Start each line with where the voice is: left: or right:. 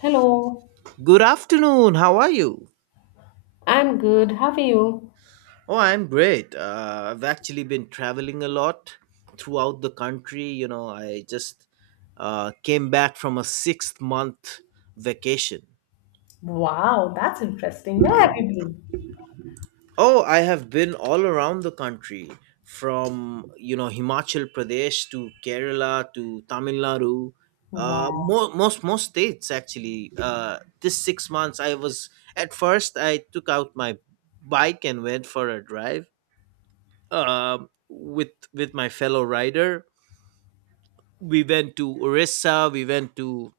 left: Hello,
right: Good afternoon. How are you?
left: I'm good. How are you?
right: Oh, I'm great. I've actually been traveling a lot throughout the country. You know, I just came back from a 6 month vacation.
left: Wow, that's interesting. Where have you been?
right: Oh, I have been all around the country from, you know, Himachal Pradesh to Kerala to Tamil Nadu. Uh,
left: Wow.
right: mo- most most states actually. This 6 months, I was at first I took out my bike and went for a drive uh, with my fellow rider. We went to Orissa, we went to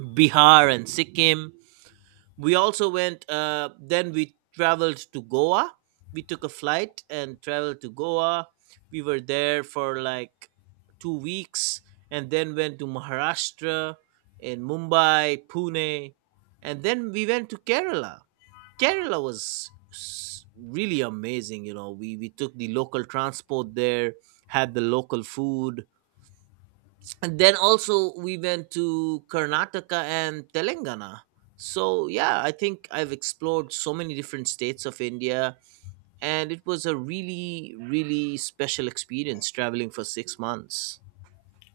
right: Bihar and Sikkim. We also went. Then we traveled to Goa. We took a flight and traveled to Goa. We were there for like 2 weeks, and then went to Maharashtra, in Mumbai, Pune, and then we went to Kerala. Was really amazing. You know, we took the local transport there, had the local food, and then also we went to Karnataka and Telangana. So yeah, I think I've explored so many different states of India, and it was a really really special experience traveling for 6 months.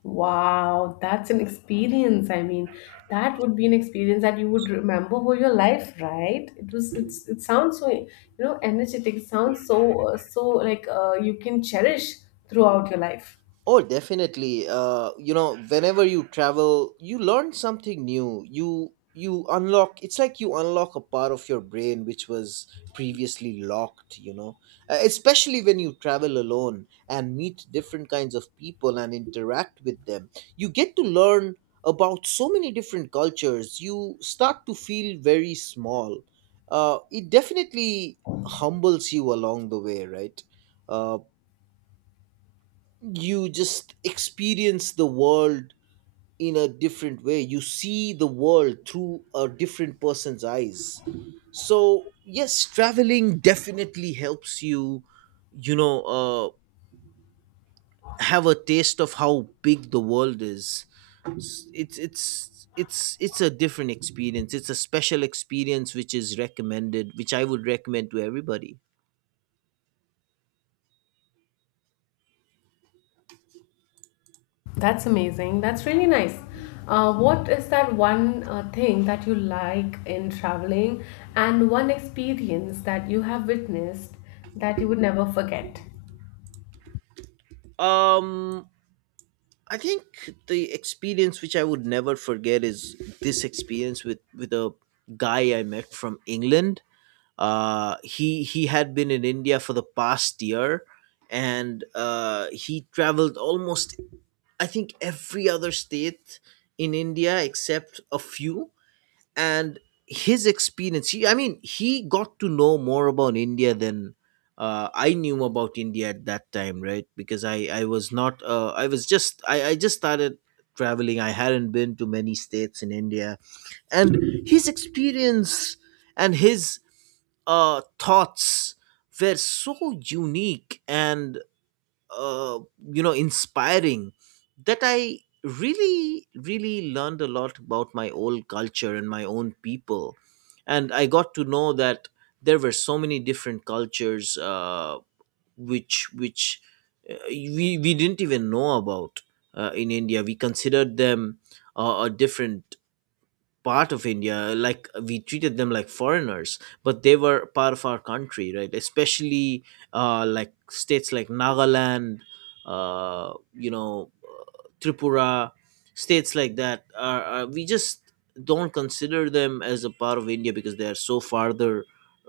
left: Wow, that's an experience. I mean, that would be an experience that you would remember for your life, right? It was it's it sounds so, energetic. It sounds so so like you can cherish throughout your life.
right: Oh, definitely. You know, whenever you travel, you learn something new. You unlock. It's like you unlock a part of your brain which was previously locked. You know, especially when you travel alone and meet different kinds of people and interact with them, you get to learn about so many different cultures. You start to feel very small. It definitely humbles you along the way, right? Uh, you just experience the world in a different way. You see the world through a different person's eyes, so yes, traveling definitely helps you, you know, have a taste of how big the world is. It's a different experience. It's a special experience which is recommended, which I would recommend to everybody.
left: That's amazing. That's really nice. What is that one thing that you like in traveling, and one experience that you have witnessed that you would never forget?
right: um I think the experience which I would never forget is this experience with a guy I met from England. He had been in India for the past year, and he traveled almost, I think, every other state in India except a few, and his experience, he I mean he got to know more about India than, I knew about India at that time, right? Because I was not I was just I just started traveling. I hadn't been to many states in India, and his experience and his thoughts were so unique and, uh, you know, inspiring, that I really really learned a lot about my own culture and my own people, and I got to know that there were so many different cultures, which we didn't even know about. In India, we considered them, a different part of India, like we treated them like foreigners, but they were part of our country, right? Especially, like states like Nagaland, uh, you know, Tripura, states like that. Are We just don't consider them as a part of India because they are so farther,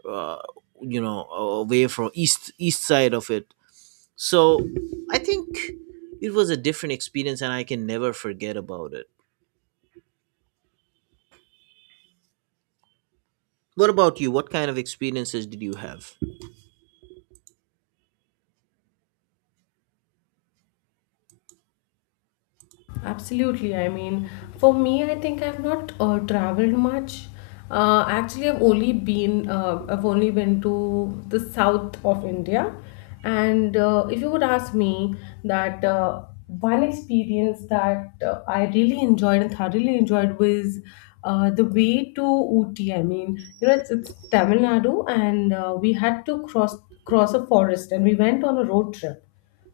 right: uh, you know, away from east side of it. So I think it was a different experience, and I can never forget about it. What about you? What kind of experiences did you have?
left: Absolutely. I mean, for me, I think I've not traveled much. Actually, I've only been to the south of India, and if you would ask me that one experience that I really enjoyed and thoroughly enjoyed was the way to Ooty. I mean, you know, it's Tamil Nadu, and we had to cross a forest, and we went on a road trip,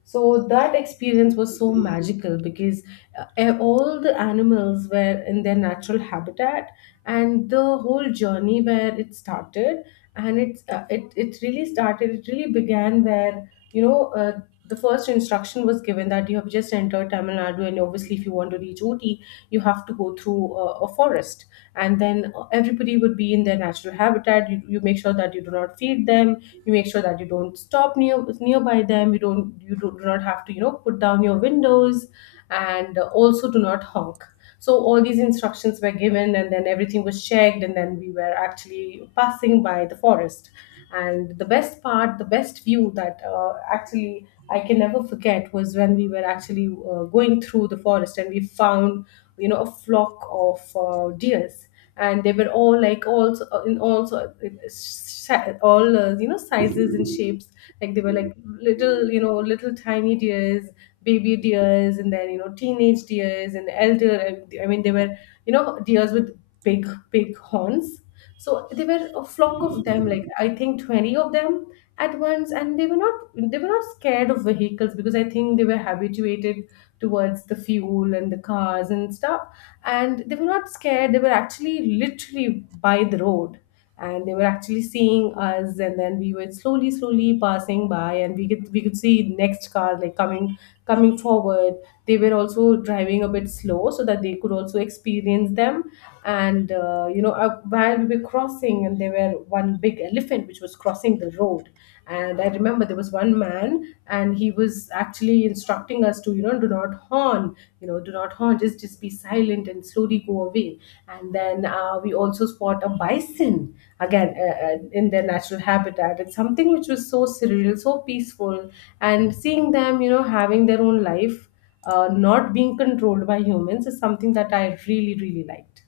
left: so that experience was so magical because all the animals were in their natural habitat, and the whole journey, where it started, and it really started. It really began. Where you know. The first instruction was given that you have just entered Tamil Nadu, and obviously, if you want to reach Ooty, you have to go through a forest, and then everybody would be in their natural habitat. You make sure that you do not feed them. You make sure that you don't stop nearby them. You do not have to, put down your windows, and also do not honk. So all these instructions were given, and then everything was checked, and then we were actually passing by the forest. And the best part the best view that actually I can never forget was when we were actually going through the forest, and we found, a flock of deers. And they were all like, all so- in all so sa- all you know sizes and shapes. Like they were like little you know little tiny deers, baby deers, and then, teenage deers, and elder, I mean, they were, you know, deers with big horns. So they were a flock of them, like I think 20 of them at once. And they were not scared of vehicles, because I think they were habituated towards the fuel and the cars and stuff. And they were not scared. They were actually literally by the road, and they were actually seeing us. And then we were slowly passing by, and we could see next car like coming forward. They were also driving a bit slow so that they could also experience them. And while we were crossing, and there were one big elephant which was crossing the road. And I remember there was one man, and he was is actually instructing us to, do not horn, just be silent and slowly go away. And then we also spot a bison, again, in their natural habitat. It's something which was so surreal, so peaceful. And seeing them, having their own life, not being controlled by humans, is something that I really liked.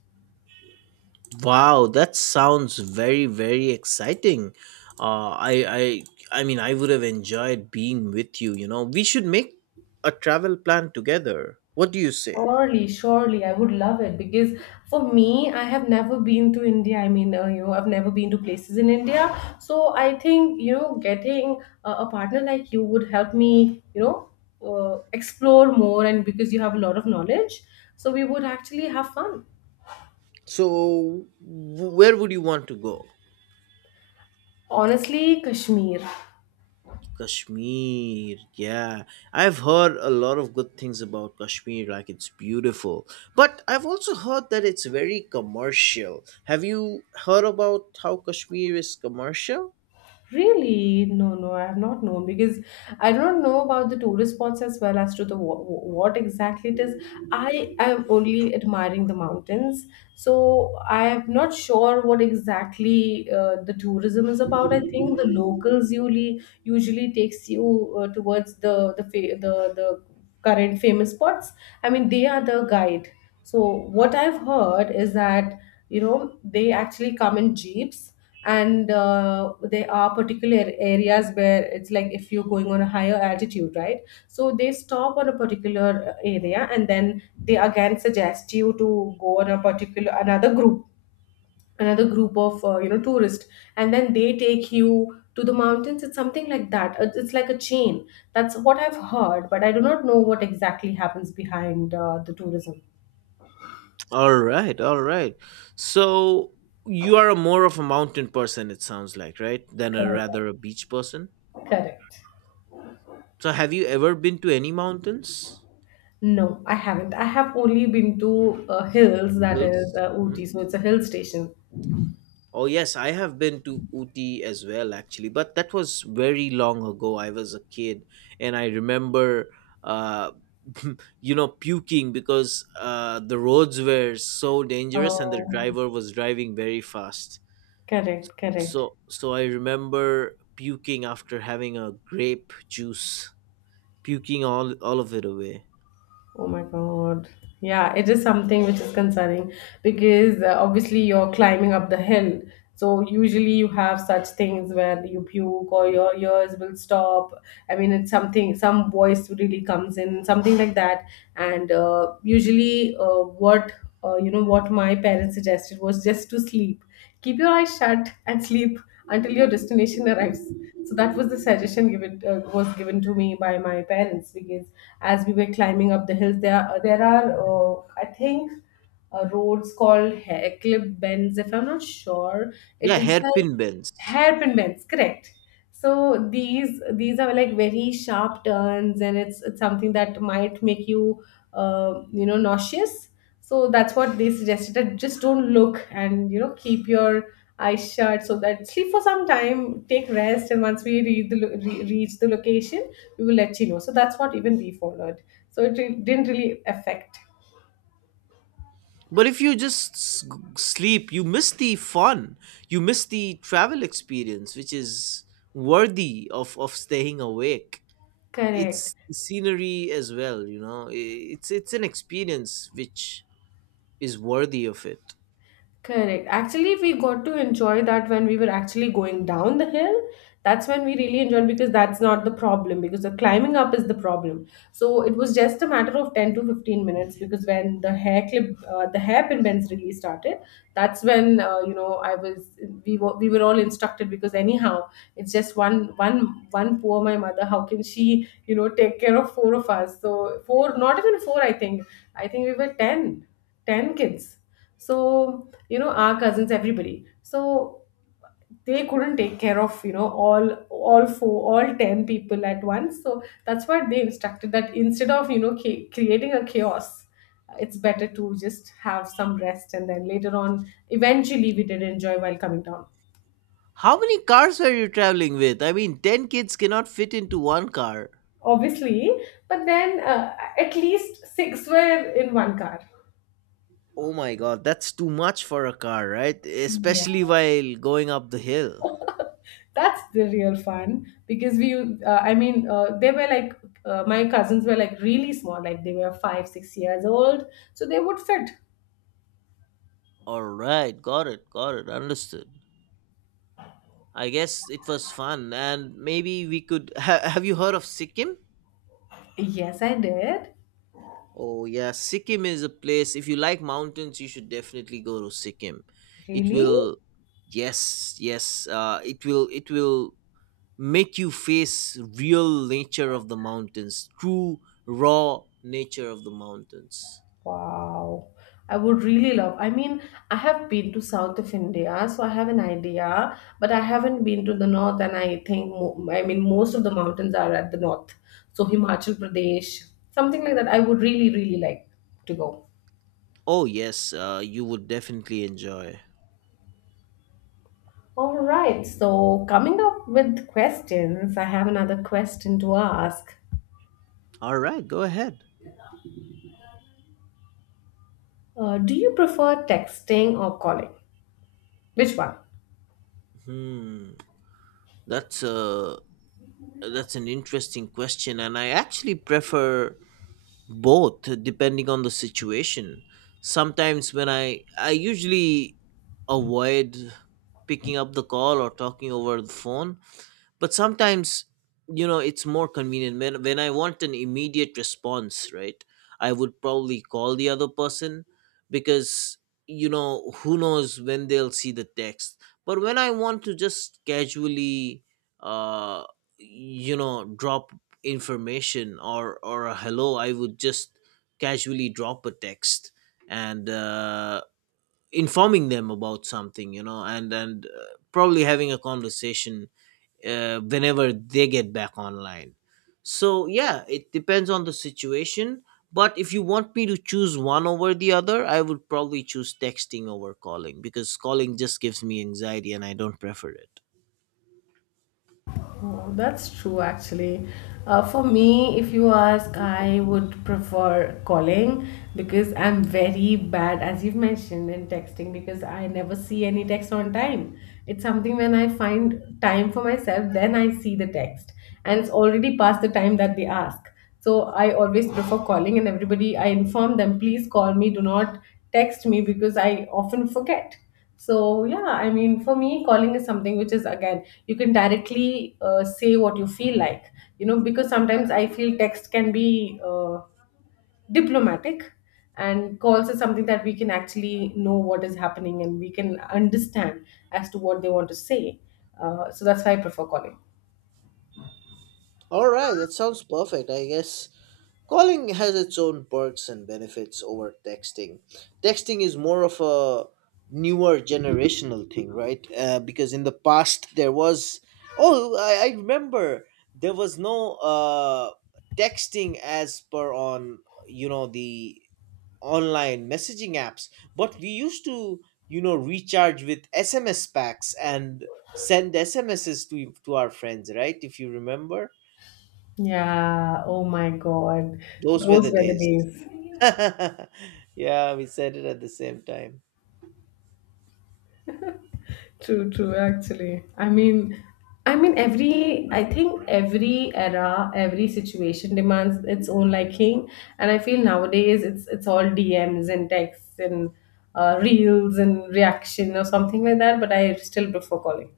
right: Wow, that sounds very very exciting. I I mean, I would have enjoyed being with you. You know, we should make a travel plan together. What do you say?
left: Surely, surely, I would love it, because for me, I have never been to India. I mean, I've never been to places in India. So I think, getting a partner like you would help me, explore more, and because you have a lot of knowledge. So we would actually have fun.
right: So, where would you want to go?
left: Honestly, Kashmir.
right: Kashmir, yeah. I've heard a lot of good things about Kashmir, like it's beautiful. But I've also heard that it's very commercial. Have you heard about how Kashmir is commercial?
left: Really? No, no, I have not known, because I don't know about the tourist spots, as well as to the what exactly it is. I am only admiring the mountains, so I am not sure what exactly the tourism is about. I think the locals usually takes you towards the fa- the current famous spots. I mean, they are the guide. So what I've heard is that, they actually come in jeeps. And there are particular areas where it's like, if you're going on a higher altitude, right, so they stop on a particular area, and then they again suggest you to go on a particular another group, of tourists. And then they take you to the mountains. It's something like that. It's like a chain. That's what I've heard, but I do not know what exactly happens behind the tourism.
right: All right, all right. So you are a more of a mountain person, it sounds like, right? Than a
left: Correct,
right: rather a beach person.
left: correct.
right: So have you ever been to any mountains,
left: No, I haven't. I have only been to hills, that is
right: hills?
left: Ooty, so it's a hill station.
right: Oh yes, I have been to Uti as well, actually, but that was very long ago. I was a kid, and I remember, uh, you know, puking because the roads were so dangerous, and the
left: Oh,
right: driver was driving very fast.
left: correct, correct.
right: So I remember puking after having a grape juice, puking all of it away.
left: Oh my God. Yeah, it is something which is concerning, because obviously you're climbing up the hill. So usually you have such things where you puke or your ears will stop. I mean, it's something, some voice really comes in, something like that. And usually, what my parents suggested was just to sleep. Keep your eyes shut and sleep until your destination arrives. So that was the suggestion given was given to me by my parents, because as we were climbing up the hills, there are I think roads called hair clip bends. If I'm not sure, it
right: Yeah,
left: is like
right: hairpin bends.
left: hairpin bends, correct? So these are like very sharp turns, and it's something that might make you you know nauseous. So that's what they suggested, that just don't look and, keep your eyes shut, so that sleep for some time, take rest, and once we read the lo- re- reach the location, we will let you know. So that's what even we followed. So it didn't really affect.
right: But if you just sleep, you miss the fun. You miss the travel experience which is worthy of staying awake.
left: Correct.
right: It's the scenery as well, you know. It's an experience which is worthy of it.
left: Correct. Actually, we got to enjoy that when we were actually going down the hill. That's when we really enjoyed, because that's not the problem. Because the climbing up is the problem. So it was just a matter of 10 to 15 minutes, because when the hairpin bends really started, that's when, I was, we were all instructed, because anyhow, it's just one poor my mother. How can she, take care of four of us? So four, not even four, I think. I think we were 10, kids. So, our cousins, everybody. So they couldn't take care of, all four, all 10 people at once. So that's what they instructed, that instead of, creating a chaos, it's better to just have some rest, and then later on, eventually we did enjoy while coming down.
right: How many cars are you traveling with? I mean, 10 kids cannot fit into one car.
left: Obviously, but then at least six were in one car.
right: Oh my god, that's too much for a car, right?
left: Yeah.
right: Especially while going up the hill.
left: That's the real fun, because we I mean they were like my cousins were like really small, like they were 5-6 years old, so they would fit.
right: Alright, got it, understood. I guess it was fun, and maybe we could. Have you heard of Sikkim?
left: Yes, I did.
right: Oh, yeah, Sikkim is a place. If you like mountains, you should definitely go to Sikkim. It
left: Really?
right: will. Yes, yes, it will. It will make you face real nature of the mountains, true raw nature of the mountains.
left: Wow. I would really love. I mean, I have been to south of India, so I have an idea, but I haven't been to the north, and I think I mean most of the mountains are at the north. So Himachal Pradesh, something like that, I would really like to go.
right: Oh, yes, you would definitely enjoy.
left: All right, so coming up with questions, I have another question to ask.
right: All right, go ahead.
left: Do you prefer texting or calling? Which one?
right: Hmm. That's a, that's an interesting question, and I actually prefer both, depending on the situation. Sometimes when I usually avoid picking up the call or talking over the phone, but sometimes, you know, it's more convenient when I want an immediate response, right? I would probably call the other person, because, you know, who knows when they'll see the text. But when I want to just casually, uh you know, drop information or a hello, I would just casually drop a text, and informing them about something, you know, and probably having a conversation, whenever they get back online. So yeah, it depends on the situation. But if you want me to choose one over the other, I would probably choose texting over calling, because calling just gives me anxiety and I don't prefer it.
left: Oh, that's true, actually. For me, if you ask, I would prefer calling, because I'm very bad, as you've mentioned, in texting, because I never see any text on time. It's something, when I find time for myself, then I see the text. And it's already past the time that they ask. So I always prefer calling, and everybody, I inform them, please call me, do not text me, because I often forget. So, yeah, I mean, for me, calling is something which is, again, you can directly say what you feel like, because sometimes I feel text can be diplomatic, and calls is something that we can actually know what is happening, and we can understand as to what they want to say. So, that's why I prefer calling.
right: All right, that sounds perfect. I guess calling has its own perks and benefits over texting. Texting is more of a newer generational thing, right? Because in the past there was, oh, I remember there was no texting as per on, you know, the online messaging apps, but we used to, you know, recharge with SMS packs and send SMSes to our friends, right? If you remember,
left: Yeah, oh my God.
right: those were the
left: Those were the
right: days.
left: days.
right: Yeah, we said it at the same time.
left: True, true, actually. I mean, every I think every era, every situation demands its own liking. And I feel nowadays it's all DMs and texts and reels and reaction, or something like that, but I still prefer calling.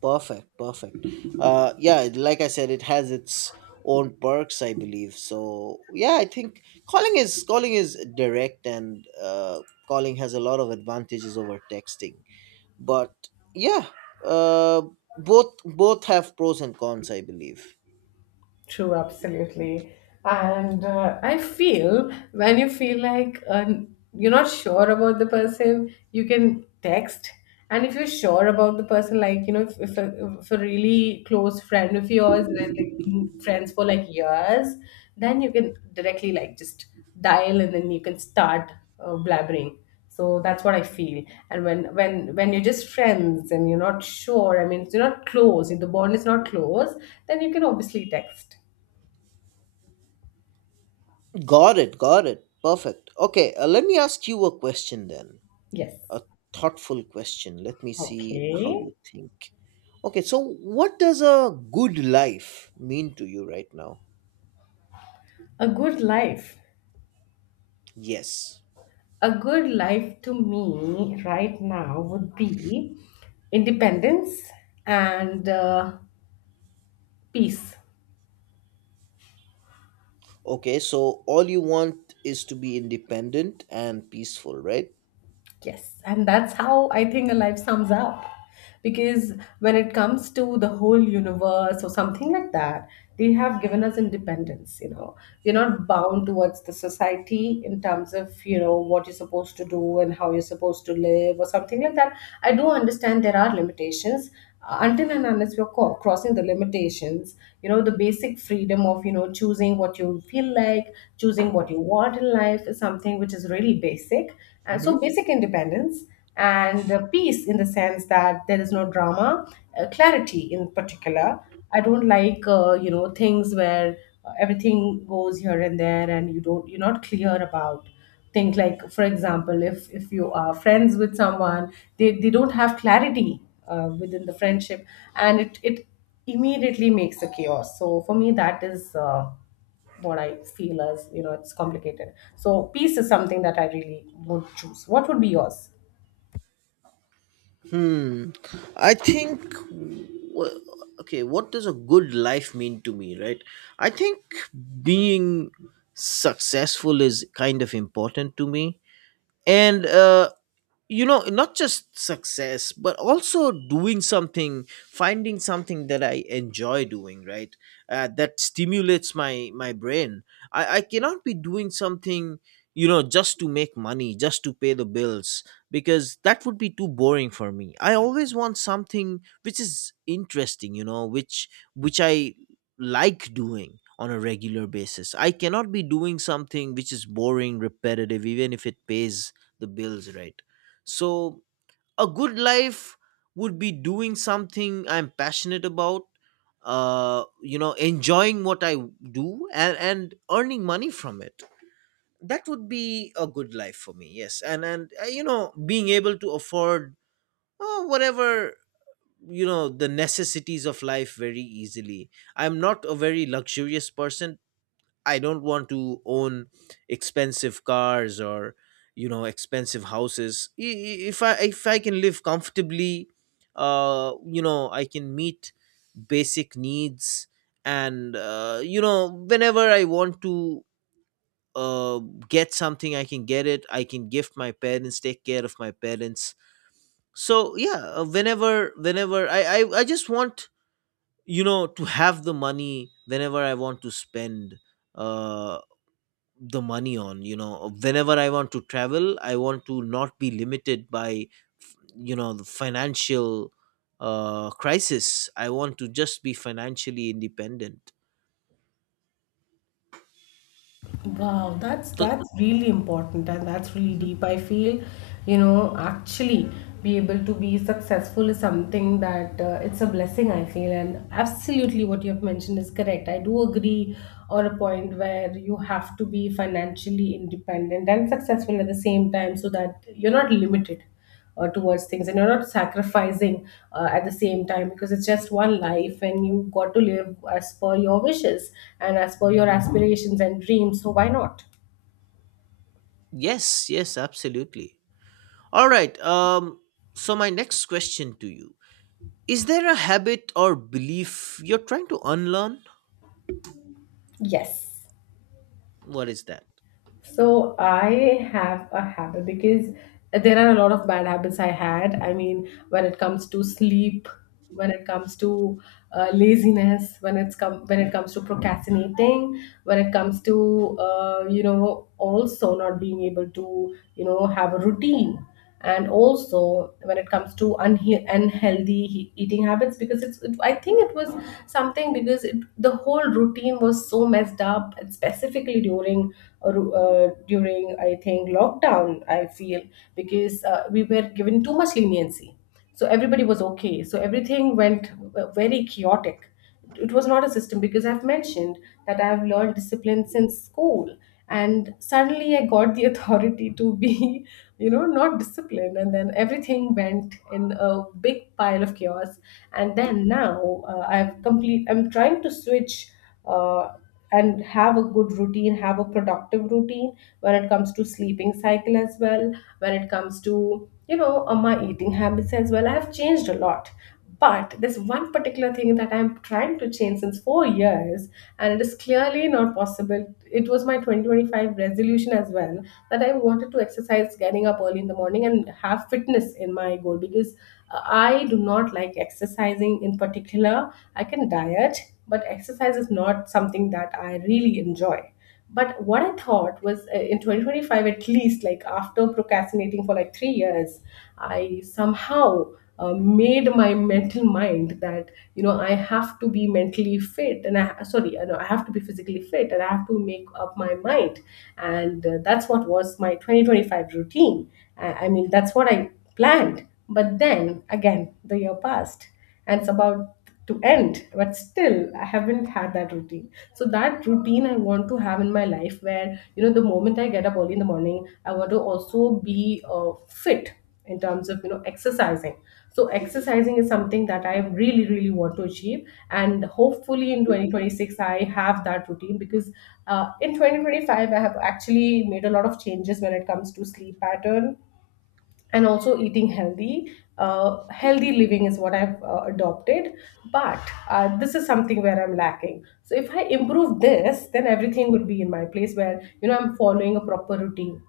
right: Perfect, perfect. Yeah, like I said, it has its own perks, I believe. So yeah, I think calling is direct, and calling has a lot of advantages over texting. But yeah, uh, both have pros and cons, I believe.
left: True, absolutely. And I feel when you feel like, you're not sure about the person, you can text. And if you're sure about the person, like, you know, if a really close friend of yours, and they've been friends for like years, then you can directly like just dial and then you can start blabbering, so that's what I feel. And when you're just friends and you're not sure, I mean if you're not close, if the bond is not close, then you can obviously text.
right: Got it, got it. Perfect. Okay, let me ask you a question then.
left: Yes.
right: A thoughtful question. Let me see how
left: Okay.
right: you think. Okay, so what does a good life mean to you right now?
left: A good life.
right: Yes.
left: A good life to me right now would be independence and peace.
right: Okay, so all you want is to be independent and peaceful, right?
left: Yes, and that's how I think a life sums up. Because when it comes to the whole universe or something like that, they have given us independence. You know, we're not bound towards the society in terms of, you know, what you're supposed to do and how you're supposed to live or something like that. I do understand there are limitations. Until and unless you're crossing the limitations, you know, the basic freedom of, you know, choosing what you feel like, choosing what you want in life is something which is really basic. And
right: Hmm.
left: so, basic independence, and peace in the sense that there is no drama, clarity in particular. I don't like, you know, things where everything goes here and there and you don't, you're not clear about. Think, like for example, if you are friends with someone, they don't have clarity within the friendship, and it immediately makes a chaos. So for me, that is what I feel as, you know, it's complicated. So peace is something that I really would choose. What would be yours?
right: Hmm. I think. wh- Okay, what does a good life mean to me, right? I think being successful is kind of important to me, and, you know, not just success but also doing something, finding something that I enjoy doing, right? That stimulates my brain. I cannot be doing something, you know, just to make money, just to pay the bills, because that would be too boring for me. I always want something which is interesting, you know, which I like doing on a regular basis. I cannot be doing something which is boring, repetitive, even if it pays the bills, right? So, a good life would be doing something I'm passionate about, you know, enjoying what I do, and, earning money from it. That would be a good life for me, yes. And, you know, being able to afford, whatever, you know, the necessities of life very easily. I'm not a very luxurious person. I don't want to own expensive cars or, you know, expensive houses. If I can live comfortably, you know, I can meet basic needs, and, you know, whenever I want to, uh, get something, I can get it. I can gift my parents, take care of my parents. So yeah, whenever I just want, you know, to have the money whenever I want to spend uh the money on, you know, whenever I want to travel, I want to not be limited by, you know, the financial crisis. I want to just be financially independent.
left: Wow, that's
right: So
left: that's really important and that's really
right: Mhm.
left: deep. I feel, you know, actually, be able to be successful is something that, it's a blessing, I feel. And absolutely what you have mentioned is correct. I do agree on a point where you have to be financially independent and successful at the same time so that you're not limited towards things and you're not sacrificing at the same time, because it's just one life and you got to live as per your wishes and as per your aspirations and dreams, so why not?
right: Yes, yes, absolutely. All right. So my next question to you is, there a habit or belief you're trying to unlearn?
left: Yes.
right: What is that?
left: So I have a habit because there are a lot of bad habits I had. I mean, when it comes to sleep, when it comes to laziness, when it comes to procrastinating, when it comes to, you know, also not being able to, you know, have a routine, and also when it comes to unhealthy eating habits, because it's it, I think it was something because it, the whole routine was so messed up, and specifically during during I think lockdown, I feel, because we were given too much leniency, so everybody was okay, so everything went very chaotic. It was not a system, because I've mentioned that I've learned discipline since school. And suddenly I got the authority to be, you know, not disciplined. And then everything went in a big pile of chaos. And then now, I'm trying to switch uh, and have a good routine, have a productive routine when it comes to sleeping cycle as well, when it comes to, you know, my eating habits as well. I've changed a lot, but there's one particular thing that I'm trying to change since 4 years, and it is clearly not possible. It was my 2025 resolution as well, that I wanted to exercise, getting up early in the morning, and have fitness in my goal, because I do not like exercising in particular. I can diet, but exercise is not something that I really enjoy. But what I thought was, in 2025, at least, like after procrastinating for like 3 years, I somehow made my mental mind that, you know, I have to be mentally fit, and I know I have to be physically fit, and I have to make up my mind. And that's what was my 2025 routine. That's what I planned. But then again, the year passed and it's about to end, but still I haven't had that routine. So that routine I want to have in my life, where, you know, the moment I get up early in the morning, I want to also be fit in terms of, you know, exercising. So exercising is something that I really, really want to achieve, and hopefully in 2026 I have that routine, because in 2025 I have actually made a lot of changes when it comes to sleep pattern, and also eating healthy. Healthy living is what I've adopted, but this is something where I'm lacking. So if I improve this, then everything would be in my place, where, you know, I'm following a proper routine.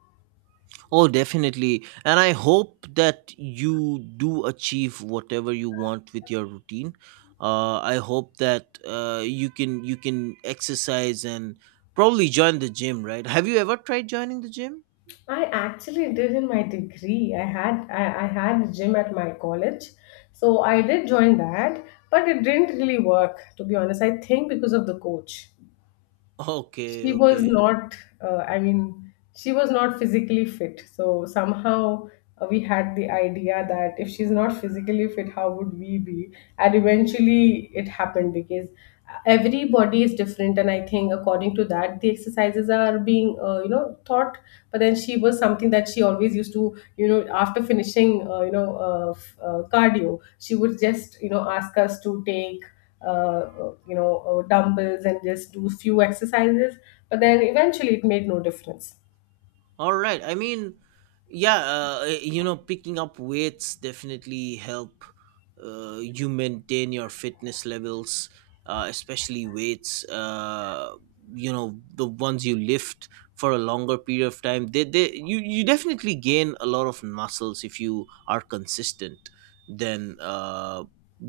right: Oh, definitely. And I hope that you do achieve whatever you want with your routine. I hope that you can exercise and probably join the gym, right? Have you ever tried joining the gym?
left: I actually did in my degree. I had a gym at my college, so I did join that, but it didn't really work. To be honest, I think because of the coach.
right: Okay,
left: She was
right: okay.
left: not she was not physically fit, so somehow we had the idea that if she's not physically fit, how would we be? And eventually it happened, because every body is different, and I think according to that, the exercises are being, you know, taught. But then she was something that she always used to, you know, after finishing, cardio, she would just, you know, ask us to take, dumbbells and just do few exercises, but then eventually it made no difference.
right: All right. I mean, yeah, you know, picking up weights definitely help you maintain your fitness levels, especially weights. You know, the ones you lift for a longer period of time. You, you definitely gain a lot of muscles if you are consistent. Then,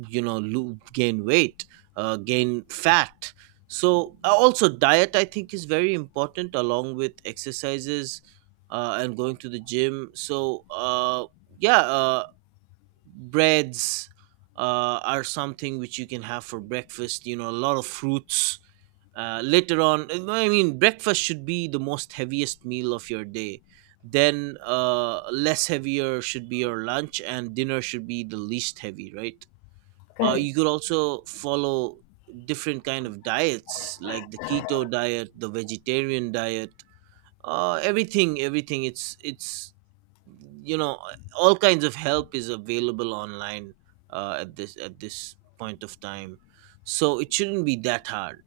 right: you know, gain weight, gain fat. So also diet, I think, is very important along with exercises and going to the gym. So yeah, uh, breads are something which you can have for breakfast. You know, a lot of fruits. Later on, I mean, breakfast should be the most heaviest meal of your day. Then less heavier should be your lunch, and dinner should be the least heavy, right?
left: Correct.
right: You could also follow different kind of diets like the keto diet, the vegetarian diet, everything, it's you know, all kinds of help is available online at this point of time, so it shouldn't be that hard.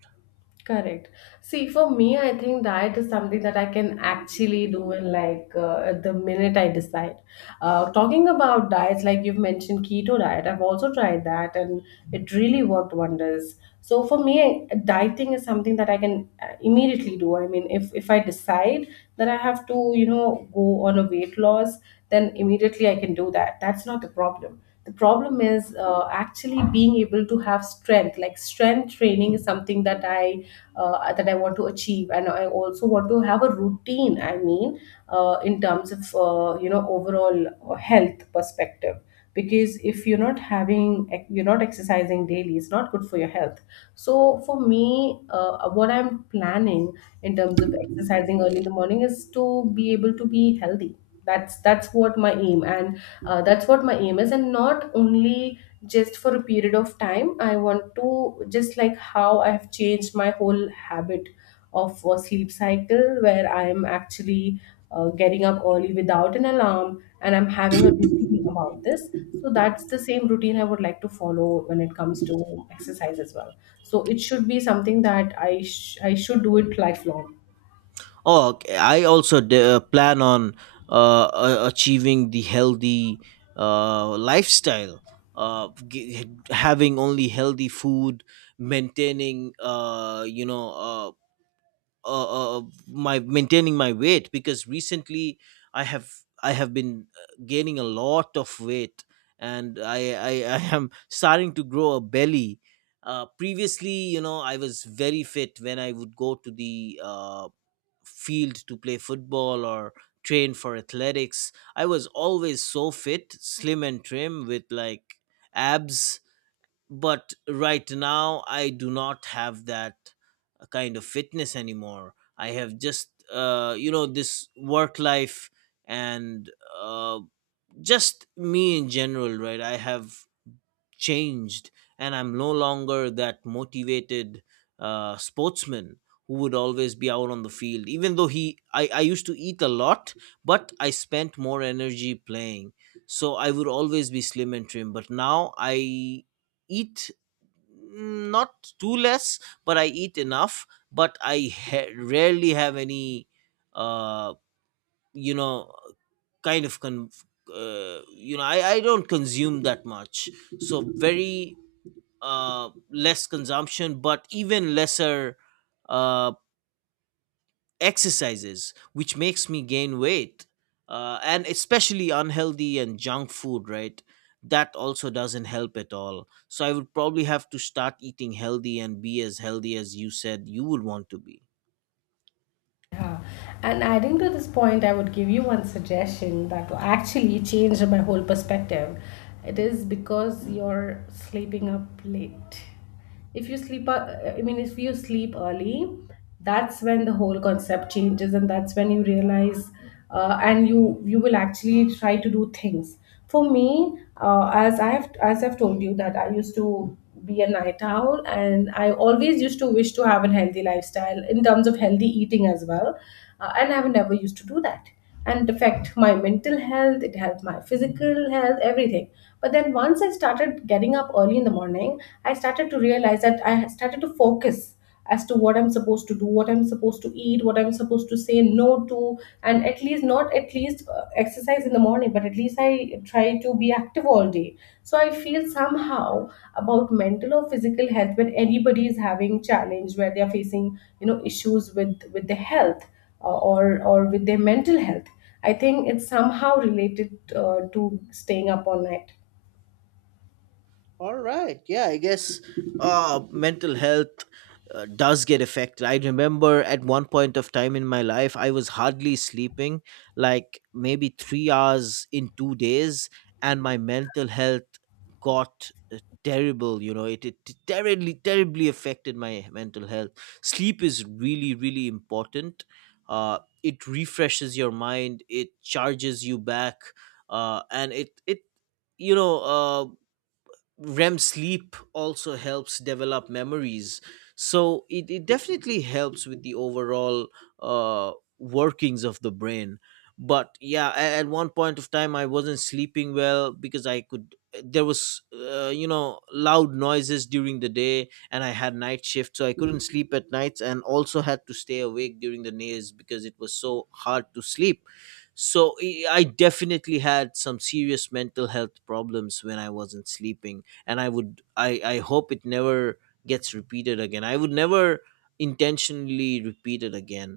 left: Correct. See, for me, I think diet is something that I can actually do in like, the minute I decide. Talking about diets, like you've mentioned keto diet, I've also tried that, and it really worked wonders. So for me, dieting is something that I can immediately do. I mean, if I decide that I have to, you know, go on a weight loss, then immediately I can do that. That's not the problem. The problem is actually being able to have strength. Like strength training is something that I want to achieve, and I also want to have a routine. I mean, in terms of, you know, overall health perspective, because if you're not having, you're not exercising daily, it's not good for your health. So for me, what I'm planning in terms of exercising early in the morning is to be able to be healthy. That's what my aim, and that's what my aim is, and not only just for a period of time. I want to just, like how I have changed my whole habit of a sleep cycle, where I'm actually getting up early without an alarm and I'm having a routine about this. So that's the same routine I would like to follow when it comes to exercise as well. So it should be something that I should do it lifelong.
right: Oh, okay. I also plan on achieving the healthy lifestyle, having only healthy food, maintaining you know my maintaining my weight because recently I have, I have been gaining a lot of weight, and I am starting to grow a belly. Previously, you know, I was very fit when I would go to the field to play football or train for athletics. I was always so fit, slim and trim, with like abs, but right now I do not have that kind of fitness anymore. I have just you know, this work life and uh, just me in general, right? I have changed, and I'm no longer that motivated sportsman who would always be out on the field even though he I used to eat a lot, but I spent more energy playing, so I would always be slim and trim. But now I eat, not too less, but I eat enough, but I rarely have any uh you know kind of con- you know I don't consume that much. So very less consumption but even lesser uh exercises, which makes me gain weight, and especially unhealthy and junk food, right? That also doesn't help at all, so I would probably have to start eating healthy and be as healthy as you said you would want to be.
left: Yeah. And adding to this point, I would give you one suggestion that will actually changed my whole perspective. It is because you're sleeping up late. If you sleep, if you sleep early, that's when the whole concept changes, and that's when you realize, and you will actually try to do things. For me, as I've told you that I used to be a night owl, and I always used to wish to have a healthy lifestyle in terms of healthy eating as well, and I've never used to do that. And it affect my mental health, it helped my physical health, everything. But then once I started getting up early in the morning, I started to realize that I started to focus as to what I'm supposed to do, what I'm supposed to eat, what I'm supposed to say no to, and at least not at least exercise in the morning, but at least I try to be active all day. So I feel somehow about mental or physical health, when anybody is having challenge where they are facing, you know, issues with their health, or with their mental health, I think it's somehow related to staying up all night.
right: All right. Yeah, I guess mental health does get affected. I remember at one point of time in my life, I was hardly sleeping, like maybe 3 hours in two days, and my mental health got terrible. You know, it terribly, terribly affected my mental health. Sleep is really, really important. It refreshes your mind, it charges you back, and it you know uh, REM sleep also helps develop memories. So it definitely helps with the overall uh, workings of the brain. But yeah, at one point of time, I wasn't sleeping well because I could. There was, you know, loud noises during the day, and I had night shift, so I couldn't sleep at nights, and also had to stay awake during the days because it was so hard to sleep. So I definitely had some serious mental health problems when I wasn't sleeping, and I would I hope it never gets repeated again. I would never intentionally repeat it again.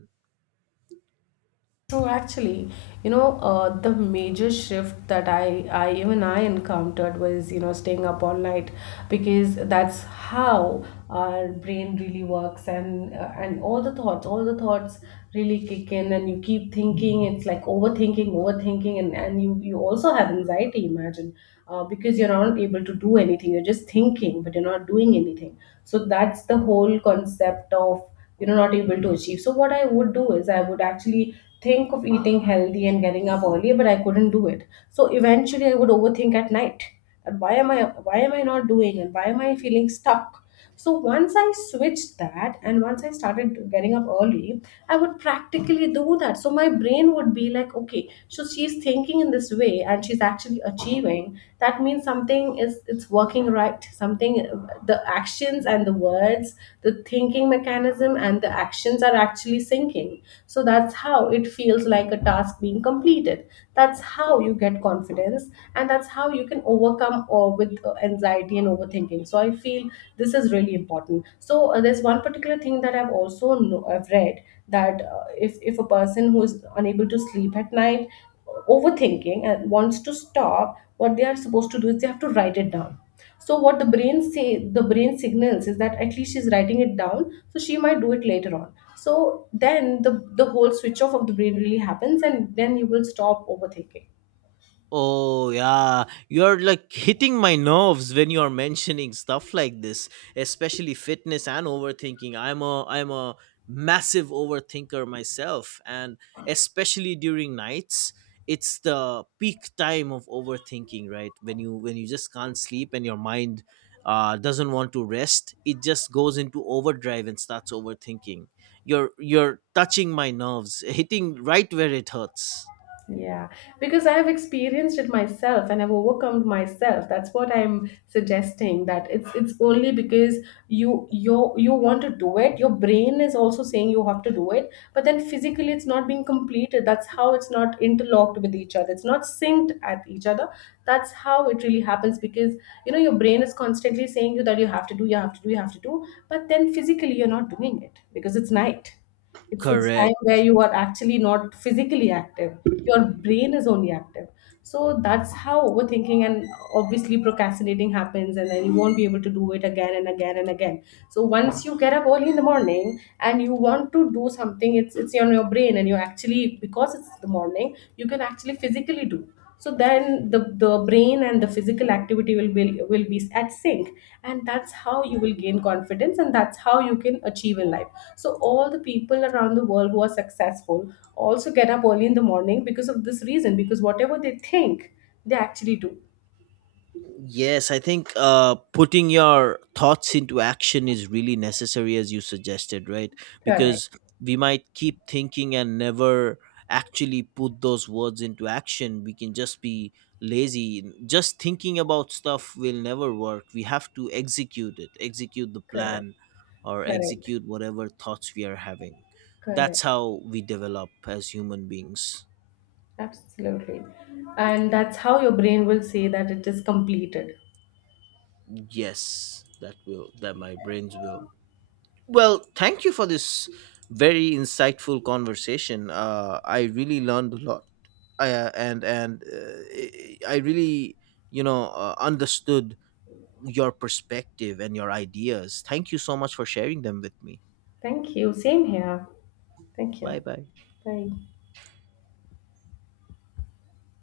left: So actually, you know, the major shift that I encountered was, you know, staying up all night, because that's how our brain really works, and all the thoughts really kick in, and you keep thinking. It's like overthinking, overthinking, and you also have anxiety. Imagine, because you're not able to do anything. You're just thinking, but you're not doing anything. So that's the whole concept of, you know, not able to achieve. So what I would do is I would actually think of eating healthy and getting up early, but I couldn't do it, so eventually I would overthink at night, and why am I not doing, and why am I feeling stuck. So once I switched that, and once I started getting up early, I would practically do that, so my brain would be like, okay, so she's thinking in this way and she's actually achieving. That means something is, it's working, right? Something, the actions questions and the words, the thinking mechanism and the actions are actually syncing. So that's how it feels like a task being completed. That's how you get confidence, and that's how you can overcome or with anxiety and overthinking. So I feel this is really important. So there's one particular thing that I've read, that if a person who is unable to sleep at night, overthinking, and wants to stop what they are supposed to do, is they have to write it down. So what the brain say, the brain signals is that at least she's writing it down, so she might do it later on. So then the whole switch off of the brain really happens, and then you will stop overthinking.
right: Oh, yeah. You're like hitting my nerves when you're mentioning stuff like this, especially fitness and overthinking. I'm a massive overthinker myself, and especially during nights, it's the peak time of overthinking, right? When you just can't sleep and your mind doesn't want to rest, it just goes into overdrive and starts overthinking. You're touching my nerves, hitting right where it hurts.
left: Yeah, because I have experienced it myself and I've overcome myself. That's what I'm suggesting, that it's only because you want to do it. Your brain is also saying you have to do it, but then physically it's not being completed. That's how it's not interlocked with each other. It's not synced at each other. That's how it really happens, because, you know, your brain is constantly saying you that you have to do, you have to do, you have to do, but then physically you're not doing it because it's night. It's time where
right: Correct.
left: you are actually not physically active. Your brain is only active. So that's how overthinking and obviously procrastinating happens, and then you won't be able to do it again and again and again. So once you get up early in the morning and you want to do something, it's on your brain, and you actually, because it's the morning, you can actually physically do. So then the brain and the physical activity will be at sync, and that's how you will gain confidence, and that's how you can achieve in life. So all the people around the world who are successful also get up early in the morning because of this reason, because whatever they think, they actually do.
right: Yes, I think putting your thoughts into action is really necessary, as you suggested, right?
left: Correct.
right: Because we might keep thinking and never actually put those words into action. We can just be lazy. Just thinking about stuff will never work. We have to execute it, execute the
left: Correct.
right: plan, or
left: Correct.
right: execute whatever thoughts we are having. That's
left: Correct.
right: how we develop as human beings.
left: Absolutely. And that's how your brain will say that it is completed.
right: Yes, that will, that my brains will. Well, thank you for this very insightful conversation. I really learned a lot, and I really, you know, understood your perspective and your ideas. Thank you so much for sharing them with me.
left: Thank you. Same here. Thank
right: Bye
left: you.
right: bye.
left: Bye.